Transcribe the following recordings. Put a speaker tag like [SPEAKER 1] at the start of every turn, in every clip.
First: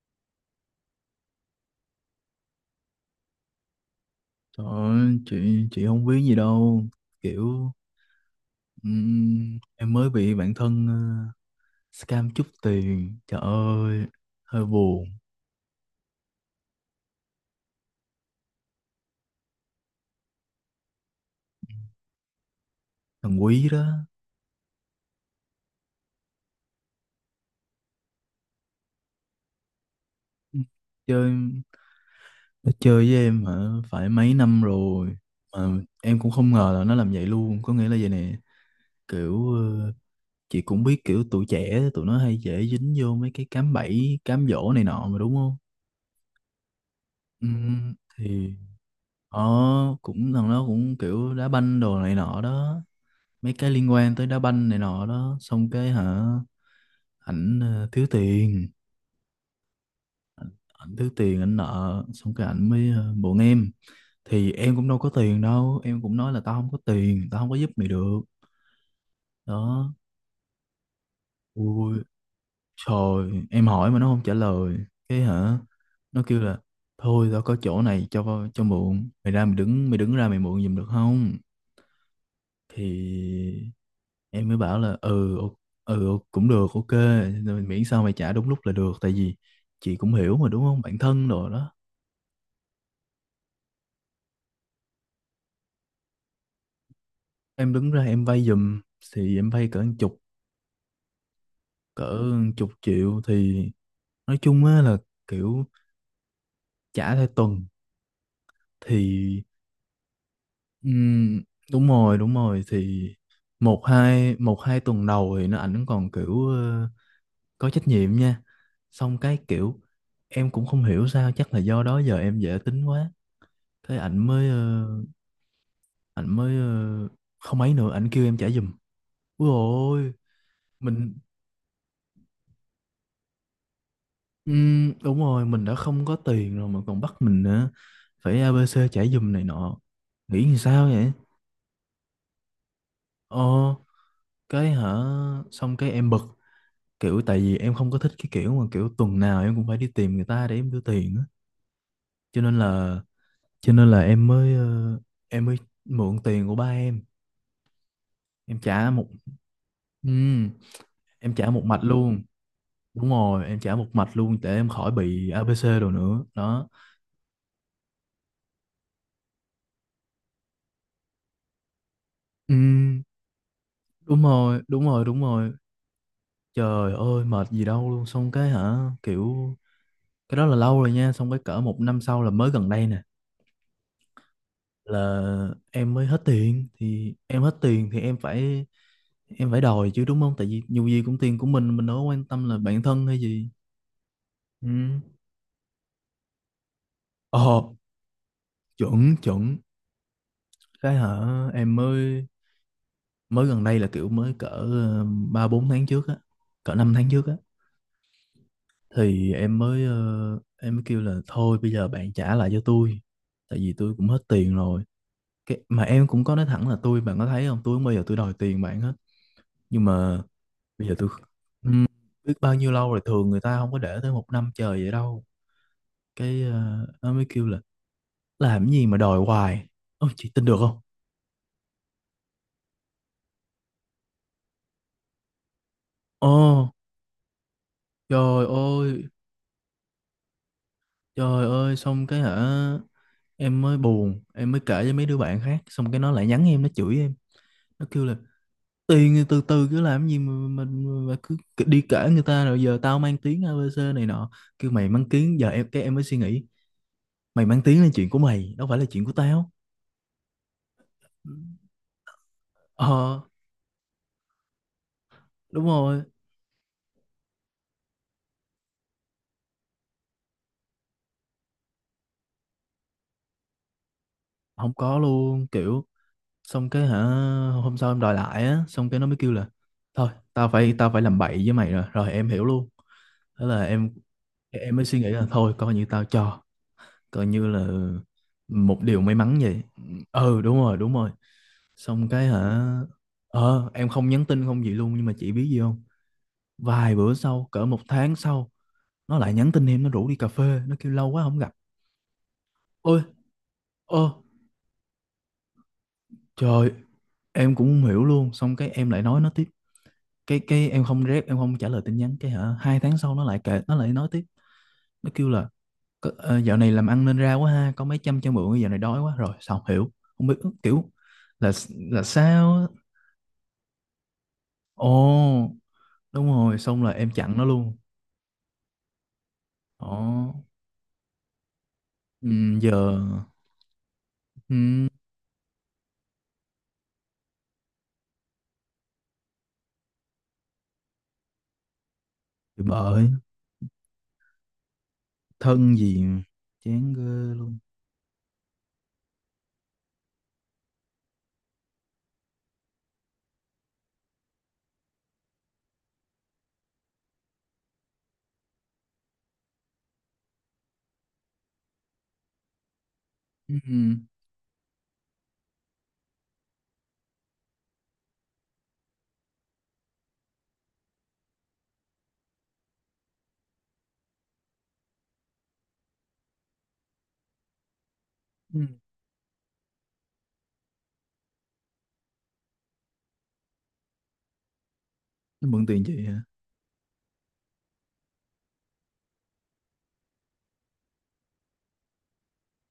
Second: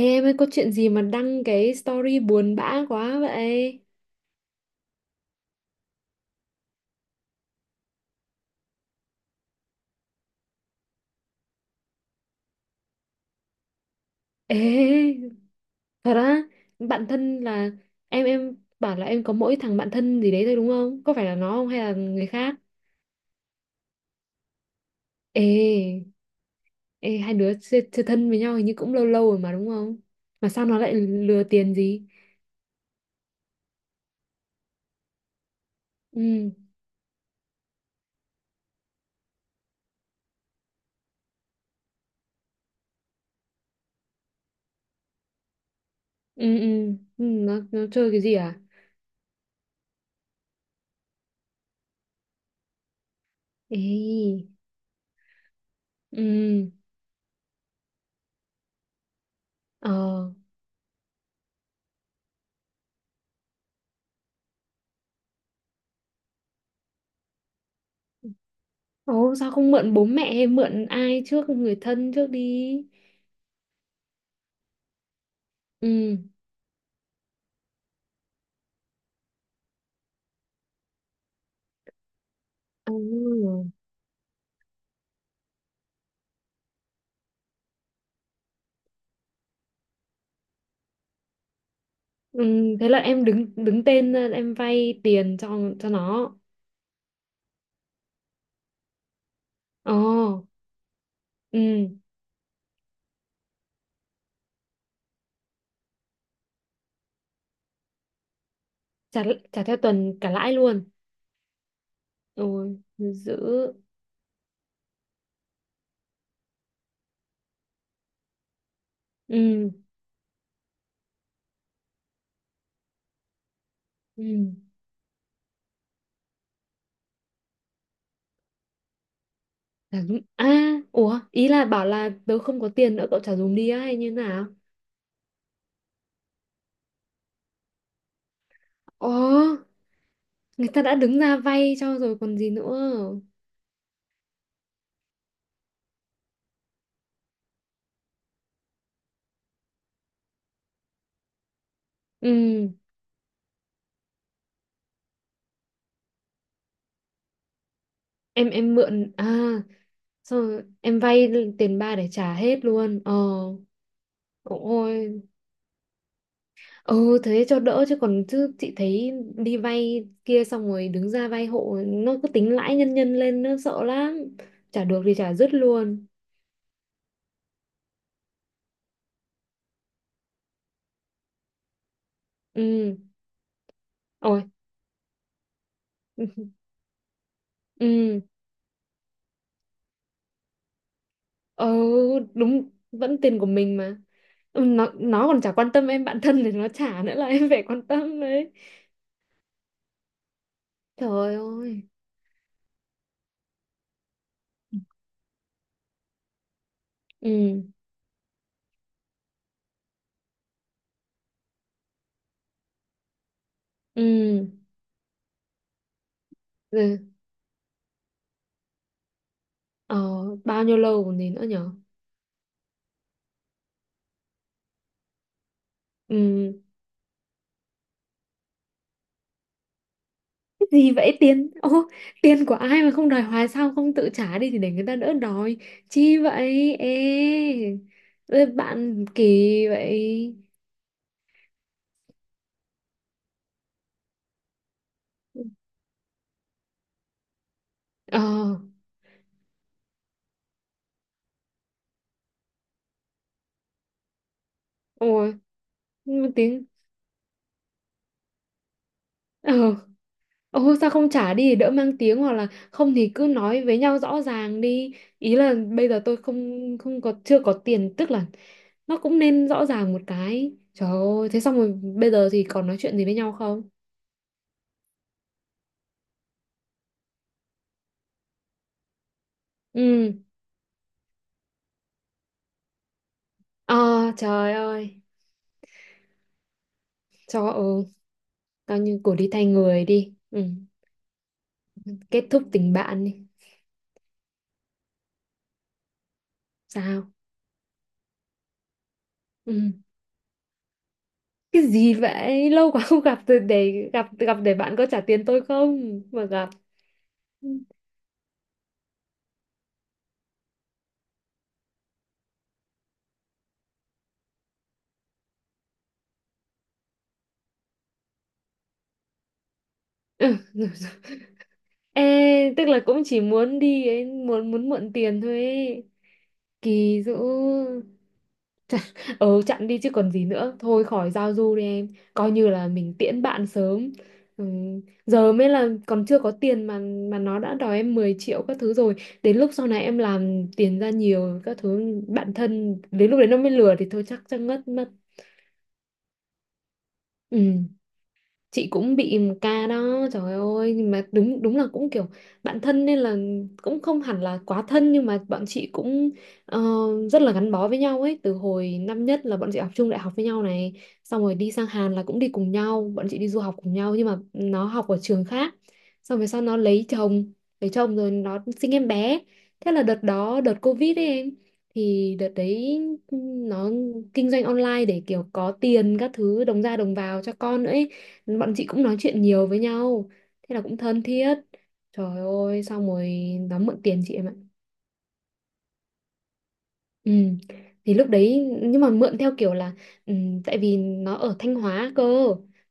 [SPEAKER 1] Ê em ơi có chuyện gì mà đăng cái story buồn bã quá vậy?
[SPEAKER 2] Trời ơi, chị không biết gì đâu, kiểu em mới bị bạn thân scam chút tiền. Trời ơi, hơi buồn.
[SPEAKER 1] Ê, thật á? Bạn thân là em bảo là em có mỗi thằng bạn thân gì đấy thôi đúng không? Có phải là nó không hay là người khác?
[SPEAKER 2] Thằng Quý đó.
[SPEAKER 1] Ê, ê, hai đứa chơi thân với nhau hình như cũng lâu lâu rồi mà đúng không? Mà sao nó lại lừa
[SPEAKER 2] Chơi,
[SPEAKER 1] tiền gì?
[SPEAKER 2] nó chơi với em hả? Phải mấy năm rồi mà em cũng
[SPEAKER 1] Ừ,
[SPEAKER 2] không ngờ là nó làm vậy luôn. Có nghĩa là vậy nè, kiểu chị cũng biết kiểu tụi trẻ tụi nó hay dễ dính vô mấy cái cám bẫy cám dỗ này nọ mà đúng không.
[SPEAKER 1] ừ. Nó chơi cái gì
[SPEAKER 2] Thì
[SPEAKER 1] à?
[SPEAKER 2] nó cũng thằng nó cũng kiểu đá banh đồ này nọ đó, mấy cái liên quan tới đá
[SPEAKER 1] Ê,
[SPEAKER 2] banh này nọ đó. Xong cái hả,
[SPEAKER 1] ừ,
[SPEAKER 2] ảnh thiếu tiền,
[SPEAKER 1] ờ.
[SPEAKER 2] ảnh thiếu tiền, ảnh nợ. Xong cái ảnh mới buồn em. Thì em cũng đâu có tiền đâu, em cũng nói là tao không có tiền, tao không có giúp mày được.
[SPEAKER 1] Ồ, sao không
[SPEAKER 2] Đó,
[SPEAKER 1] mượn bố mẹ hay mượn ai trước, người
[SPEAKER 2] ui
[SPEAKER 1] thân trước đi?
[SPEAKER 2] trời, em hỏi mà nó không trả lời. Cái hả,
[SPEAKER 1] Ừ.
[SPEAKER 2] nó kêu là thôi tao có chỗ này cho mượn, mày ra mày đứng, mày đứng ra mày mượn giùm được không.
[SPEAKER 1] Ừ.
[SPEAKER 2] Thì em mới bảo là cũng được, ok, rồi miễn sao mày trả đúng lúc là được. Tại vì chị cũng hiểu mà đúng không, bạn thân rồi đó.
[SPEAKER 1] Ừ, thế là em đứng đứng tên lên, em vay tiền cho nó.
[SPEAKER 2] Em đứng ra em vay giùm, thì em vay cỡ một
[SPEAKER 1] Ồ,
[SPEAKER 2] chục,
[SPEAKER 1] ừ,
[SPEAKER 2] cỡ một chục triệu. Thì nói chung á là, kiểu trả theo tuần.
[SPEAKER 1] trả
[SPEAKER 2] Thì
[SPEAKER 1] trả theo tuần cả lãi luôn.
[SPEAKER 2] ừm, đúng rồi, đúng rồi.
[SPEAKER 1] Rồi,
[SPEAKER 2] Thì
[SPEAKER 1] giữ.
[SPEAKER 2] một hai, một hai tuần đầu thì ảnh còn kiểu có trách nhiệm nha. Xong cái
[SPEAKER 1] Ừ,
[SPEAKER 2] kiểu em cũng không hiểu sao, chắc là do đó giờ em dễ tính quá, thế ảnh mới
[SPEAKER 1] ừ.
[SPEAKER 2] ảnh mới ờ, không ấy nữa, ảnh kêu em trả giùm. Ui
[SPEAKER 1] Trả
[SPEAKER 2] ôi,
[SPEAKER 1] dùm. À,
[SPEAKER 2] mình
[SPEAKER 1] ủa, ý là bảo là tớ không có tiền nữa cậu trả dùm đi á hay như nào?
[SPEAKER 2] đúng rồi, mình đã không có tiền rồi mà còn bắt mình nữa, phải ABC trả
[SPEAKER 1] Ồ,
[SPEAKER 2] giùm này nọ, nghĩ làm
[SPEAKER 1] người ta
[SPEAKER 2] sao
[SPEAKER 1] đã
[SPEAKER 2] vậy.
[SPEAKER 1] đứng ra vay cho rồi còn gì nữa.
[SPEAKER 2] Ờ, cái hả, xong cái em bực, kiểu tại vì em không có thích cái kiểu mà kiểu tuần nào em cũng phải đi tìm người ta để em đưa tiền á. Cho nên
[SPEAKER 1] Ừ,
[SPEAKER 2] là, cho nên là em mới em mới mượn tiền của ba em.
[SPEAKER 1] em
[SPEAKER 2] Em
[SPEAKER 1] em
[SPEAKER 2] trả một,
[SPEAKER 1] mượn à, xong
[SPEAKER 2] ừm,
[SPEAKER 1] rồi em vay
[SPEAKER 2] em trả một
[SPEAKER 1] tiền
[SPEAKER 2] mạch
[SPEAKER 1] ba để
[SPEAKER 2] luôn.
[SPEAKER 1] trả hết luôn.
[SPEAKER 2] Đúng
[SPEAKER 1] Ờ,
[SPEAKER 2] rồi, em trả một mạch luôn để em khỏi
[SPEAKER 1] ôi.
[SPEAKER 2] bị ABC đồ nữa đó.
[SPEAKER 1] Ừ, thế cho đỡ, chứ còn chứ chị thấy đi vay kia xong rồi đứng ra vay hộ nó cứ tính
[SPEAKER 2] Ừ,
[SPEAKER 1] lãi nhân nhân lên nó sợ
[SPEAKER 2] đúng
[SPEAKER 1] lắm.
[SPEAKER 2] rồi, đúng
[SPEAKER 1] Trả được
[SPEAKER 2] rồi,
[SPEAKER 1] thì
[SPEAKER 2] đúng
[SPEAKER 1] trả
[SPEAKER 2] rồi.
[SPEAKER 1] dứt luôn.
[SPEAKER 2] Trời ơi mệt gì đâu luôn. Xong cái hả, kiểu cái đó là lâu rồi nha. Xong cái cỡ một năm sau là mới gần đây
[SPEAKER 1] Ừ,
[SPEAKER 2] nè,
[SPEAKER 1] ôi.
[SPEAKER 2] là em mới hết tiền. Thì em hết tiền thì em
[SPEAKER 1] Ừ,
[SPEAKER 2] phải, em phải đòi chứ đúng không, tại vì dù gì cũng tiền của
[SPEAKER 1] ừ,
[SPEAKER 2] mình đâu có quan tâm là
[SPEAKER 1] đúng,
[SPEAKER 2] bản thân
[SPEAKER 1] vẫn
[SPEAKER 2] hay
[SPEAKER 1] tiền của
[SPEAKER 2] gì.
[SPEAKER 1] mình mà. Ừ,
[SPEAKER 2] Ừ.
[SPEAKER 1] nó còn chả quan tâm, em bạn thân thì nó trả nữa là em
[SPEAKER 2] Ờ,
[SPEAKER 1] phải quan tâm đấy.
[SPEAKER 2] chuẩn chuẩn. Cái hả,
[SPEAKER 1] Trời
[SPEAKER 2] em
[SPEAKER 1] ơi,
[SPEAKER 2] mới, mới gần đây là kiểu mới cỡ ba bốn tháng trước á, cỡ năm tháng trước
[SPEAKER 1] ừ.
[SPEAKER 2] á. Thì em mới em mới kêu là thôi bây giờ bạn trả lại cho tôi, tại vì tôi cũng hết
[SPEAKER 1] Ừ,
[SPEAKER 2] tiền rồi. Cái mà em cũng có nói thẳng là
[SPEAKER 1] rồi.
[SPEAKER 2] tôi, bạn có thấy không, tôi không bao giờ tôi đòi tiền bạn hết, nhưng mà
[SPEAKER 1] Ờ, bao nhiêu
[SPEAKER 2] bây giờ
[SPEAKER 1] lâu
[SPEAKER 2] tôi
[SPEAKER 1] còn gì nữa nhở.
[SPEAKER 2] ừm, biết bao nhiêu lâu rồi, thường người ta không có để tới một năm trời vậy đâu. Cái
[SPEAKER 1] Ừ,
[SPEAKER 2] nó mới kêu là làm gì mà đòi hoài. Ôi chị tin được không.
[SPEAKER 1] gì vậy? Tiền ô, tiền của ai mà không đòi hoài? Sao không tự trả đi thì để người ta đỡ đòi chi
[SPEAKER 2] Ồ,
[SPEAKER 1] vậy? Ê.
[SPEAKER 2] trời
[SPEAKER 1] Ê,
[SPEAKER 2] ơi,
[SPEAKER 1] bạn kỳ vậy.
[SPEAKER 2] trời ơi. Xong cái hả, em mới buồn, em mới kể với mấy đứa bạn khác. Xong cái nó lại nhắn em, nó chửi em, nó kêu là
[SPEAKER 1] Ờ,
[SPEAKER 2] tiền từ từ, cứ làm gì mà mình mà cứ đi kể người ta rồi giờ tao mang tiếng ABC này nọ, kêu mày mang
[SPEAKER 1] ôi,
[SPEAKER 2] tiếng. Giờ em, cái em mới suy
[SPEAKER 1] nhưng mà
[SPEAKER 2] nghĩ,
[SPEAKER 1] tiếng.
[SPEAKER 2] mày mang tiếng là chuyện của mày, đâu phải là chuyện của tao.
[SPEAKER 1] Ờ, ô sao không trả đi để đỡ mang tiếng, hoặc là không thì
[SPEAKER 2] Ờ,
[SPEAKER 1] cứ nói với nhau rõ ràng đi. Ý là
[SPEAKER 2] đúng
[SPEAKER 1] bây giờ
[SPEAKER 2] rồi.
[SPEAKER 1] tôi không không có, chưa có tiền, tức là nó cũng nên rõ ràng một cái. Trời ơi, thế xong rồi bây giờ thì còn nói chuyện gì với nhau không?
[SPEAKER 2] Không có luôn, kiểu xong cái hả, hôm sau em đòi lại á, xong cái nó mới kêu là thôi
[SPEAKER 1] Ừ,
[SPEAKER 2] tao phải làm bậy với mày rồi. Rồi em hiểu luôn, thế là
[SPEAKER 1] ờ,
[SPEAKER 2] em
[SPEAKER 1] trời
[SPEAKER 2] em mới suy
[SPEAKER 1] ơi.
[SPEAKER 2] nghĩ là thôi coi như tao cho, coi như
[SPEAKER 1] Cho,
[SPEAKER 2] là
[SPEAKER 1] ừ.
[SPEAKER 2] một
[SPEAKER 1] Coi
[SPEAKER 2] điều
[SPEAKER 1] như
[SPEAKER 2] may
[SPEAKER 1] cô đi
[SPEAKER 2] mắn
[SPEAKER 1] thay
[SPEAKER 2] vậy.
[SPEAKER 1] người đi,
[SPEAKER 2] Ừ
[SPEAKER 1] ừ.
[SPEAKER 2] đúng rồi, đúng rồi. Xong
[SPEAKER 1] Kết
[SPEAKER 2] cái
[SPEAKER 1] thúc
[SPEAKER 2] hả,
[SPEAKER 1] tình bạn đi.
[SPEAKER 2] ờ em không nhắn tin, không gì luôn. Nhưng mà chị biết gì không, vài
[SPEAKER 1] Sao?
[SPEAKER 2] bữa sau, cỡ một tháng sau nó lại nhắn tin
[SPEAKER 1] Ừ.
[SPEAKER 2] em, nó rủ đi cà phê, nó kêu lâu quá không gặp.
[SPEAKER 1] Cái gì vậy, lâu quá
[SPEAKER 2] Ôi,
[SPEAKER 1] không gặp rồi để
[SPEAKER 2] ơ
[SPEAKER 1] gặp, gặp để bạn có trả tiền tôi không mà gặp?
[SPEAKER 2] trời,
[SPEAKER 1] Ừ.
[SPEAKER 2] em cũng không hiểu luôn. Xong cái em lại nói nó tiếp, cái em không rep, em không trả lời tin nhắn. Cái hả, hai tháng sau nó lại kệ, nó lại nói tiếp. Nó kêu là "Có- dạo này làm ăn nên ra quá ha, có mấy trăm cho mượn, dạo này đói quá rồi". Xong hiểu không biết, kiểu là là
[SPEAKER 1] Ê,
[SPEAKER 2] sao.
[SPEAKER 1] tức là cũng chỉ muốn đi ấy, muốn muốn mượn tiền thôi
[SPEAKER 2] Ồ,
[SPEAKER 1] ấy.
[SPEAKER 2] đúng rồi, xong là
[SPEAKER 1] Kỳ
[SPEAKER 2] em
[SPEAKER 1] dữ.
[SPEAKER 2] chặn nó luôn.
[SPEAKER 1] Ừ, chặn đi chứ còn gì
[SPEAKER 2] Đó.
[SPEAKER 1] nữa, thôi khỏi giao du đi em.
[SPEAKER 2] Ừ,
[SPEAKER 1] Coi như là
[SPEAKER 2] giờ.
[SPEAKER 1] mình tiễn bạn sớm. Ừ.
[SPEAKER 2] Ừ,
[SPEAKER 1] Giờ mới là còn chưa có tiền mà nó đã đòi em 10 triệu các thứ rồi, đến lúc sau này em làm tiền ra nhiều các thứ, bạn
[SPEAKER 2] thì
[SPEAKER 1] thân
[SPEAKER 2] bởi,
[SPEAKER 1] đến lúc đấy nó mới lừa thì thôi chắc chắc ngất mất.
[SPEAKER 2] thân gì mà, chán ghê luôn.
[SPEAKER 1] Ừ, chị cũng bị một ca đó trời ơi, nhưng mà đúng, đúng là cũng kiểu bạn thân nên là cũng không hẳn là quá thân, nhưng mà bọn chị cũng ờ, rất là gắn bó với nhau ấy, từ hồi năm nhất là bọn chị học chung đại học với nhau này, xong rồi đi sang Hàn là cũng đi cùng nhau, bọn chị đi du
[SPEAKER 2] Ừ,
[SPEAKER 1] học cùng nhau
[SPEAKER 2] ừ,
[SPEAKER 1] nhưng mà nó học ở trường khác, xong rồi sau nó lấy chồng, lấy chồng rồi nó sinh em bé. Thế là đợt đó đợt Covid ấy em, thì đợt đấy nó kinh doanh online để kiểu có tiền các thứ đồng ra đồng vào cho con nữa ấy. Bọn
[SPEAKER 2] ừ,
[SPEAKER 1] chị cũng nói chuyện nhiều với nhau, thế là cũng thân thiết. Trời ơi, xong rồi nó mượn tiền chị em ạ.
[SPEAKER 2] nó mượn tiền chị hả?
[SPEAKER 1] Ừ. Thì lúc đấy nhưng mà mượn theo kiểu là ừ, tại vì nó ở Thanh Hóa cơ,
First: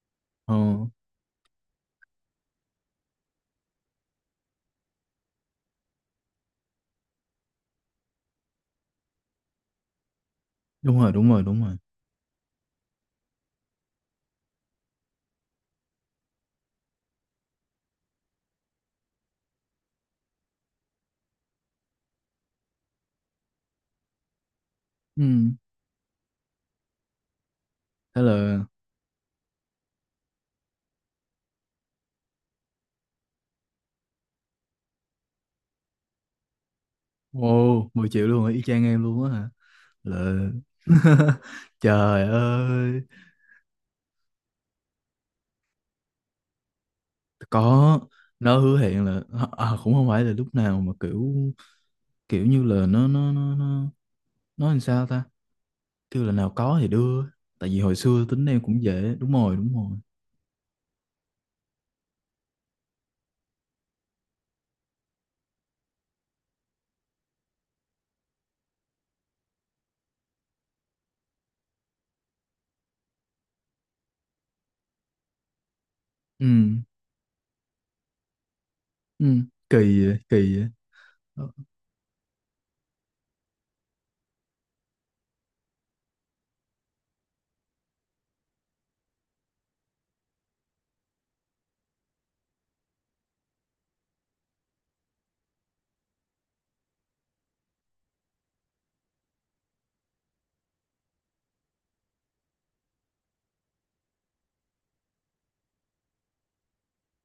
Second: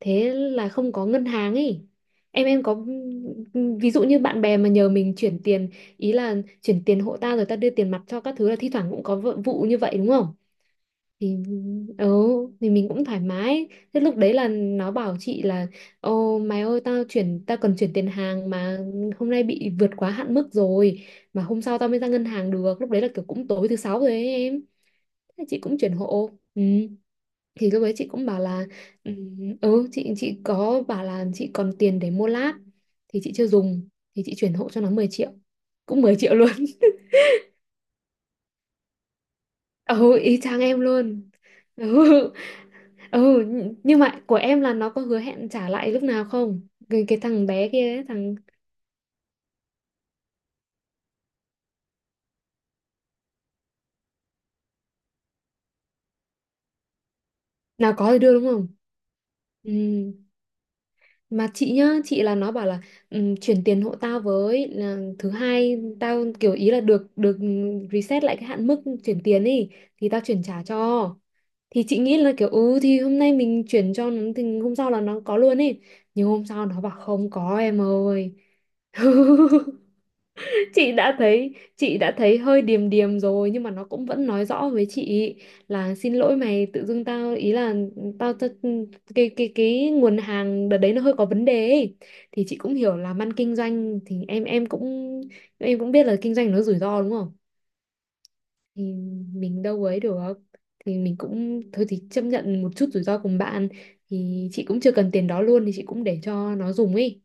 [SPEAKER 1] thế
[SPEAKER 2] Ờ,
[SPEAKER 1] là không có ngân hàng ấy. Em có ví dụ như bạn bè mà nhờ mình chuyển tiền, ý là chuyển tiền hộ ta rồi ta đưa tiền mặt cho các thứ, là thi thoảng cũng có vụ vụ như vậy đúng không?
[SPEAKER 2] đúng rồi, đúng
[SPEAKER 1] Thì
[SPEAKER 2] rồi, đúng rồi.
[SPEAKER 1] ừ, thì mình cũng thoải mái. Thế lúc đấy là nó bảo chị là ô mày ơi, tao chuyển, tao cần chuyển tiền hàng mà hôm nay bị vượt quá hạn mức rồi, mà hôm sau tao mới ra ngân hàng được, lúc đấy là kiểu cũng tối thứ sáu rồi ấy em.
[SPEAKER 2] Ừ,
[SPEAKER 1] Thế chị cũng chuyển hộ, ừ. Thì lúc đấy chị
[SPEAKER 2] thế
[SPEAKER 1] cũng bảo
[SPEAKER 2] là.
[SPEAKER 1] là ừ, ừ, chị có bảo là chị còn tiền để mua lát thì chị chưa dùng, thì chị chuyển hộ cho nó 10 triệu, cũng 10 triệu luôn.
[SPEAKER 2] Ồ, mười triệu luôn hả? Y chang em luôn á hả?
[SPEAKER 1] Ừ, y
[SPEAKER 2] Là
[SPEAKER 1] chang em luôn.
[SPEAKER 2] trời
[SPEAKER 1] Ừ
[SPEAKER 2] ơi,
[SPEAKER 1] ừ. Nhưng mà của em là nó có hứa hẹn trả lại lúc nào không, cái, cái thằng bé kia
[SPEAKER 2] có.
[SPEAKER 1] ấy, thằng
[SPEAKER 2] Nó hứa hẹn là à, à, cũng không phải là lúc nào mà kiểu, kiểu như là nó nó làm sao ta? Kêu là nào có thì đưa, tại vì
[SPEAKER 1] nào
[SPEAKER 2] hồi
[SPEAKER 1] có thì
[SPEAKER 2] xưa
[SPEAKER 1] đưa đúng
[SPEAKER 2] tính em
[SPEAKER 1] không?
[SPEAKER 2] cũng dễ. Đúng rồi, đúng
[SPEAKER 1] Ừ.
[SPEAKER 2] rồi.
[SPEAKER 1] Mà chị nhá, chị là nó bảo là ừ, chuyển tiền hộ tao với, là thứ hai tao kiểu ý là được, được reset lại cái hạn mức chuyển tiền đi thì tao chuyển trả cho. Thì chị nghĩ là kiểu ừ thì hôm nay mình chuyển cho nó thì hôm sau là nó có luôn ấy, nhưng hôm
[SPEAKER 2] Ừ.
[SPEAKER 1] sau nó bảo không có em ơi.
[SPEAKER 2] Ừ, kỳ vậy, kỳ vậy.
[SPEAKER 1] Chị đã
[SPEAKER 2] Ờ,
[SPEAKER 1] thấy, chị đã thấy hơi điềm điềm rồi, nhưng mà nó cũng vẫn nói rõ với chị là xin lỗi mày, tự dưng tao ý là tao cái nguồn hàng đợt đấy nó hơi có vấn đề ấy. Thì chị cũng hiểu là ăn kinh doanh thì em cũng em cũng biết là kinh doanh nó rủi ro đúng không, thì mình đâu ấy được, thì mình cũng thôi thì chấp nhận một chút rủi ro cùng bạn, thì chị cũng chưa cần tiền đó luôn thì chị cũng để cho nó dùng ấy,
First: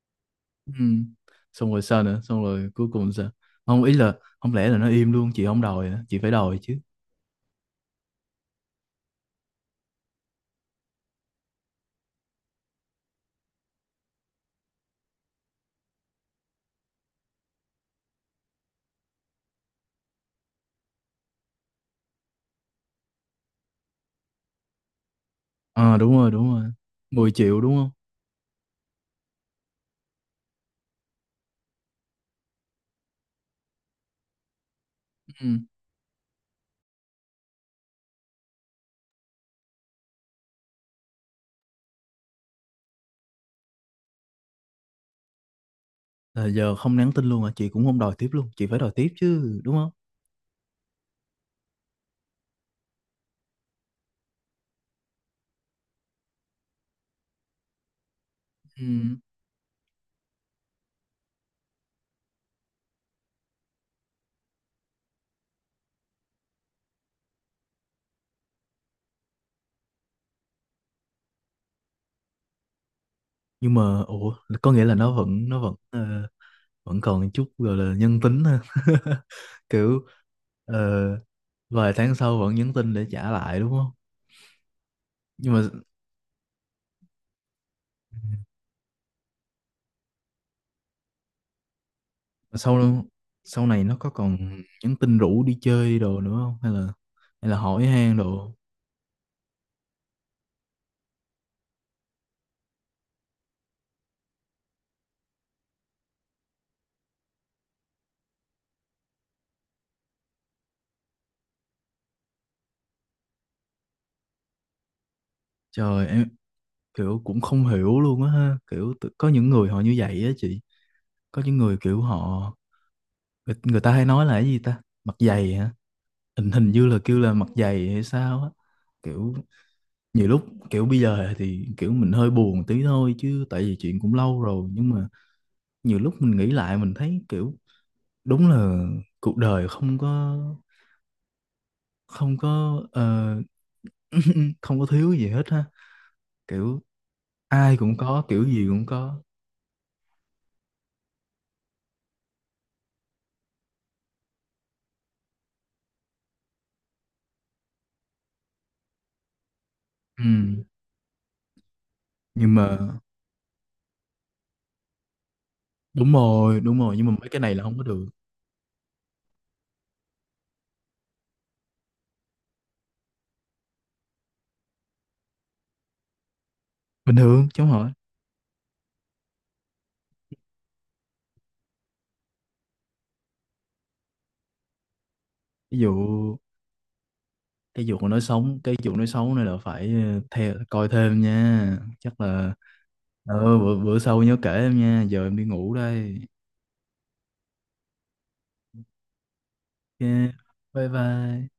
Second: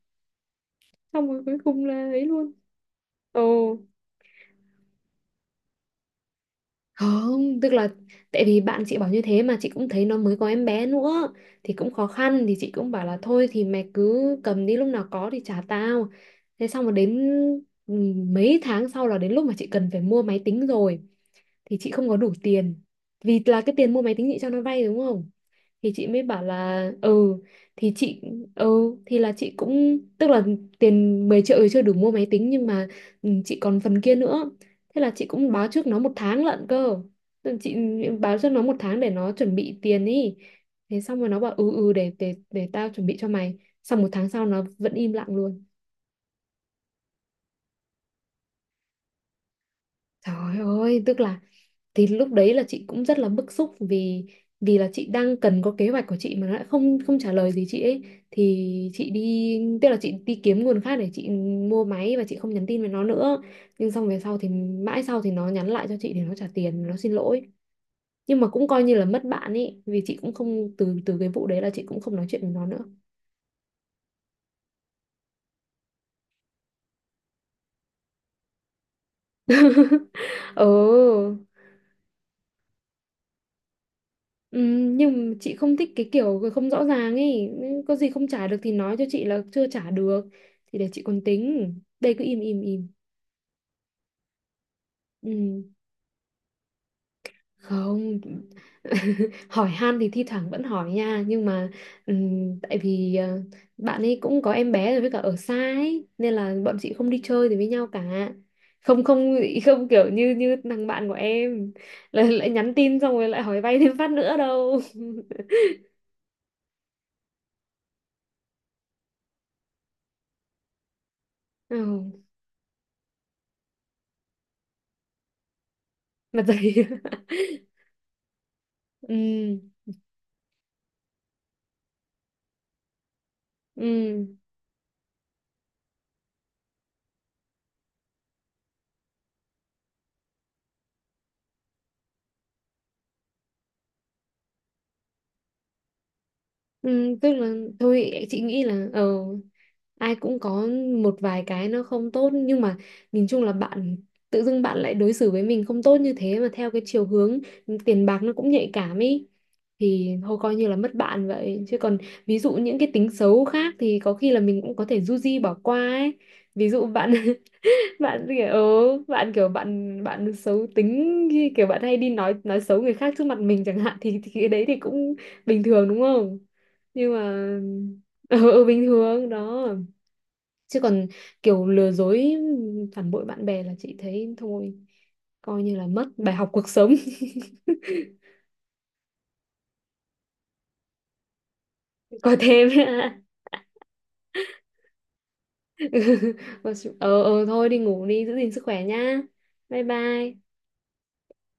[SPEAKER 2] ừ,
[SPEAKER 1] xong rồi cuối
[SPEAKER 2] xong rồi
[SPEAKER 1] cùng là
[SPEAKER 2] sao nữa,
[SPEAKER 1] ấy
[SPEAKER 2] xong
[SPEAKER 1] luôn.
[SPEAKER 2] rồi cuối cùng sao?
[SPEAKER 1] Ồ.
[SPEAKER 2] Không, ý là không lẽ là nó im luôn chị không đòi hả? Chị phải đòi chứ.
[SPEAKER 1] Không, tức là tại vì bạn chị bảo như thế mà chị cũng thấy nó mới có em bé nữa thì cũng khó khăn, thì chị cũng bảo là thôi thì mày cứ cầm đi, lúc nào có thì trả tao. Thế xong rồi đến ừ, mấy tháng sau là đến lúc mà chị cần phải mua máy tính rồi thì chị không có đủ tiền. Vì là cái tiền mua máy tính chị cho nó vay đúng không? Thì
[SPEAKER 2] Ờ,
[SPEAKER 1] chị
[SPEAKER 2] đúng
[SPEAKER 1] mới
[SPEAKER 2] rồi,
[SPEAKER 1] bảo
[SPEAKER 2] đúng rồi,
[SPEAKER 1] là
[SPEAKER 2] 10
[SPEAKER 1] ừ,
[SPEAKER 2] triệu đúng không.
[SPEAKER 1] thì chị ừ thì là chị cũng tức là tiền 10 triệu thì chưa đủ mua máy tính nhưng mà ừ, chị còn phần kia nữa, thế là chị cũng
[SPEAKER 2] Ừ,
[SPEAKER 1] báo trước nó một tháng lận cơ. Tức là chị báo trước nó một tháng để nó chuẩn bị tiền ý, thế xong rồi nó bảo ừ ừ để tao chuẩn bị cho mày, xong một tháng sau nó vẫn im lặng luôn.
[SPEAKER 2] là giờ không nhắn tin luôn à, chị cũng không đòi tiếp luôn, chị phải đòi tiếp chứ đúng không.
[SPEAKER 1] Trời ơi, tức là thì lúc đấy là chị cũng rất là bức xúc vì vì là chị đang cần có kế hoạch của chị mà nó lại không không trả lời gì chị ấy, thì chị
[SPEAKER 2] Ừ,
[SPEAKER 1] đi, tức là chị đi kiếm nguồn khác để chị mua máy và chị không nhắn tin với nó nữa. Nhưng xong về sau thì mãi sau thì nó nhắn lại cho chị, thì nó trả tiền, nó xin lỗi, nhưng mà cũng coi như là mất bạn ấy, vì chị cũng không từ từ cái vụ đấy là chị cũng không nói chuyện với nó nữa.
[SPEAKER 2] nhưng mà ủa, có nghĩa là nó vẫn vẫn còn chút gọi là nhân tính ha kiểu
[SPEAKER 1] Ừ.
[SPEAKER 2] ờ, vài tháng sau vẫn nhắn tin để trả lại đúng không.
[SPEAKER 1] Ừ, nhưng mà
[SPEAKER 2] Nhưng
[SPEAKER 1] chị
[SPEAKER 2] mà
[SPEAKER 1] không thích cái kiểu không rõ ràng ấy. Nên có gì không trả được thì nói cho chị là chưa trả được thì để chị còn tính, đây cứ im im im.
[SPEAKER 2] sau, sau này nó có còn nhắn tin rủ đi
[SPEAKER 1] Ừ,
[SPEAKER 2] chơi đồ nữa không, hay là, hay là hỏi han
[SPEAKER 1] không.
[SPEAKER 2] đồ?
[SPEAKER 1] Hỏi han thì thi thoảng vẫn hỏi nha, nhưng mà ừ, tại vì bạn ấy cũng có em bé rồi với cả ở xa ấy nên là bọn chị không đi chơi thì với nhau cả, không không không kiểu như như thằng bạn của em lại nhắn tin xong rồi lại hỏi vay thêm phát nữa đâu.
[SPEAKER 2] Trời em, kiểu cũng không hiểu luôn á ha, kiểu có những người họ như vậy á chị. Có những người
[SPEAKER 1] Ừ,
[SPEAKER 2] kiểu họ, người, người ta hay nói là cái gì ta, mặt dày hả?
[SPEAKER 1] mà
[SPEAKER 2] Hình, hình
[SPEAKER 1] dày.
[SPEAKER 2] như là kêu là mặt dày hay sao á, kiểu
[SPEAKER 1] Ừ.
[SPEAKER 2] nhiều lúc kiểu bây giờ thì kiểu mình hơi buồn tí thôi chứ tại vì chuyện cũng
[SPEAKER 1] Ừ,
[SPEAKER 2] lâu rồi, nhưng mà nhiều lúc mình nghĩ lại mình thấy kiểu đúng là cuộc đời không có, không có không có thiếu gì hết ha, kiểu
[SPEAKER 1] ừ, tức là
[SPEAKER 2] ai cũng
[SPEAKER 1] thôi
[SPEAKER 2] có,
[SPEAKER 1] chị
[SPEAKER 2] kiểu
[SPEAKER 1] nghĩ
[SPEAKER 2] gì cũng
[SPEAKER 1] là
[SPEAKER 2] có.
[SPEAKER 1] ờ, ai cũng có một vài cái nó không tốt nhưng mà nhìn chung là bạn, tự dưng bạn lại đối xử với mình không tốt như thế mà theo cái chiều hướng tiền bạc, nó cũng nhạy cảm ý, thì
[SPEAKER 2] Ừ.
[SPEAKER 1] thôi coi như là mất bạn vậy chứ còn ví dụ
[SPEAKER 2] Nhưng mà
[SPEAKER 1] những cái tính xấu khác thì có khi là mình cũng có thể du di bỏ qua
[SPEAKER 2] đúng
[SPEAKER 1] ấy.
[SPEAKER 2] rồi,
[SPEAKER 1] Ví
[SPEAKER 2] đúng
[SPEAKER 1] dụ
[SPEAKER 2] rồi, nhưng mà
[SPEAKER 1] bạn
[SPEAKER 2] mấy cái này là không có được.
[SPEAKER 1] bạn kiểu ừ, bạn kiểu bạn, bạn xấu tính khi kiểu bạn hay đi nói xấu người khác trước mặt mình chẳng hạn thì cái đấy thì cũng bình thường đúng không, nhưng
[SPEAKER 2] Bình
[SPEAKER 1] mà
[SPEAKER 2] thường chứ không hỏi.
[SPEAKER 1] ừ, ừ, bình thường đó, chứ còn kiểu lừa dối phản bội bạn bè là chị thấy thôi, coi như
[SPEAKER 2] Ví
[SPEAKER 1] là mất bài
[SPEAKER 2] dụ
[SPEAKER 1] học cuộc sống.
[SPEAKER 2] cái vụ nói xấu, cái vụ nói xấu này là phải theo coi thêm nha, chắc
[SPEAKER 1] Coi
[SPEAKER 2] là
[SPEAKER 1] thêm.
[SPEAKER 2] bữa, bữa sau nhớ kể em nha, giờ em đi ngủ đây.
[SPEAKER 1] Ờ, ờ thôi đi ngủ đi, giữ gìn sức khỏe nhá, bye
[SPEAKER 2] Ok,
[SPEAKER 1] bye.
[SPEAKER 2] bye bye.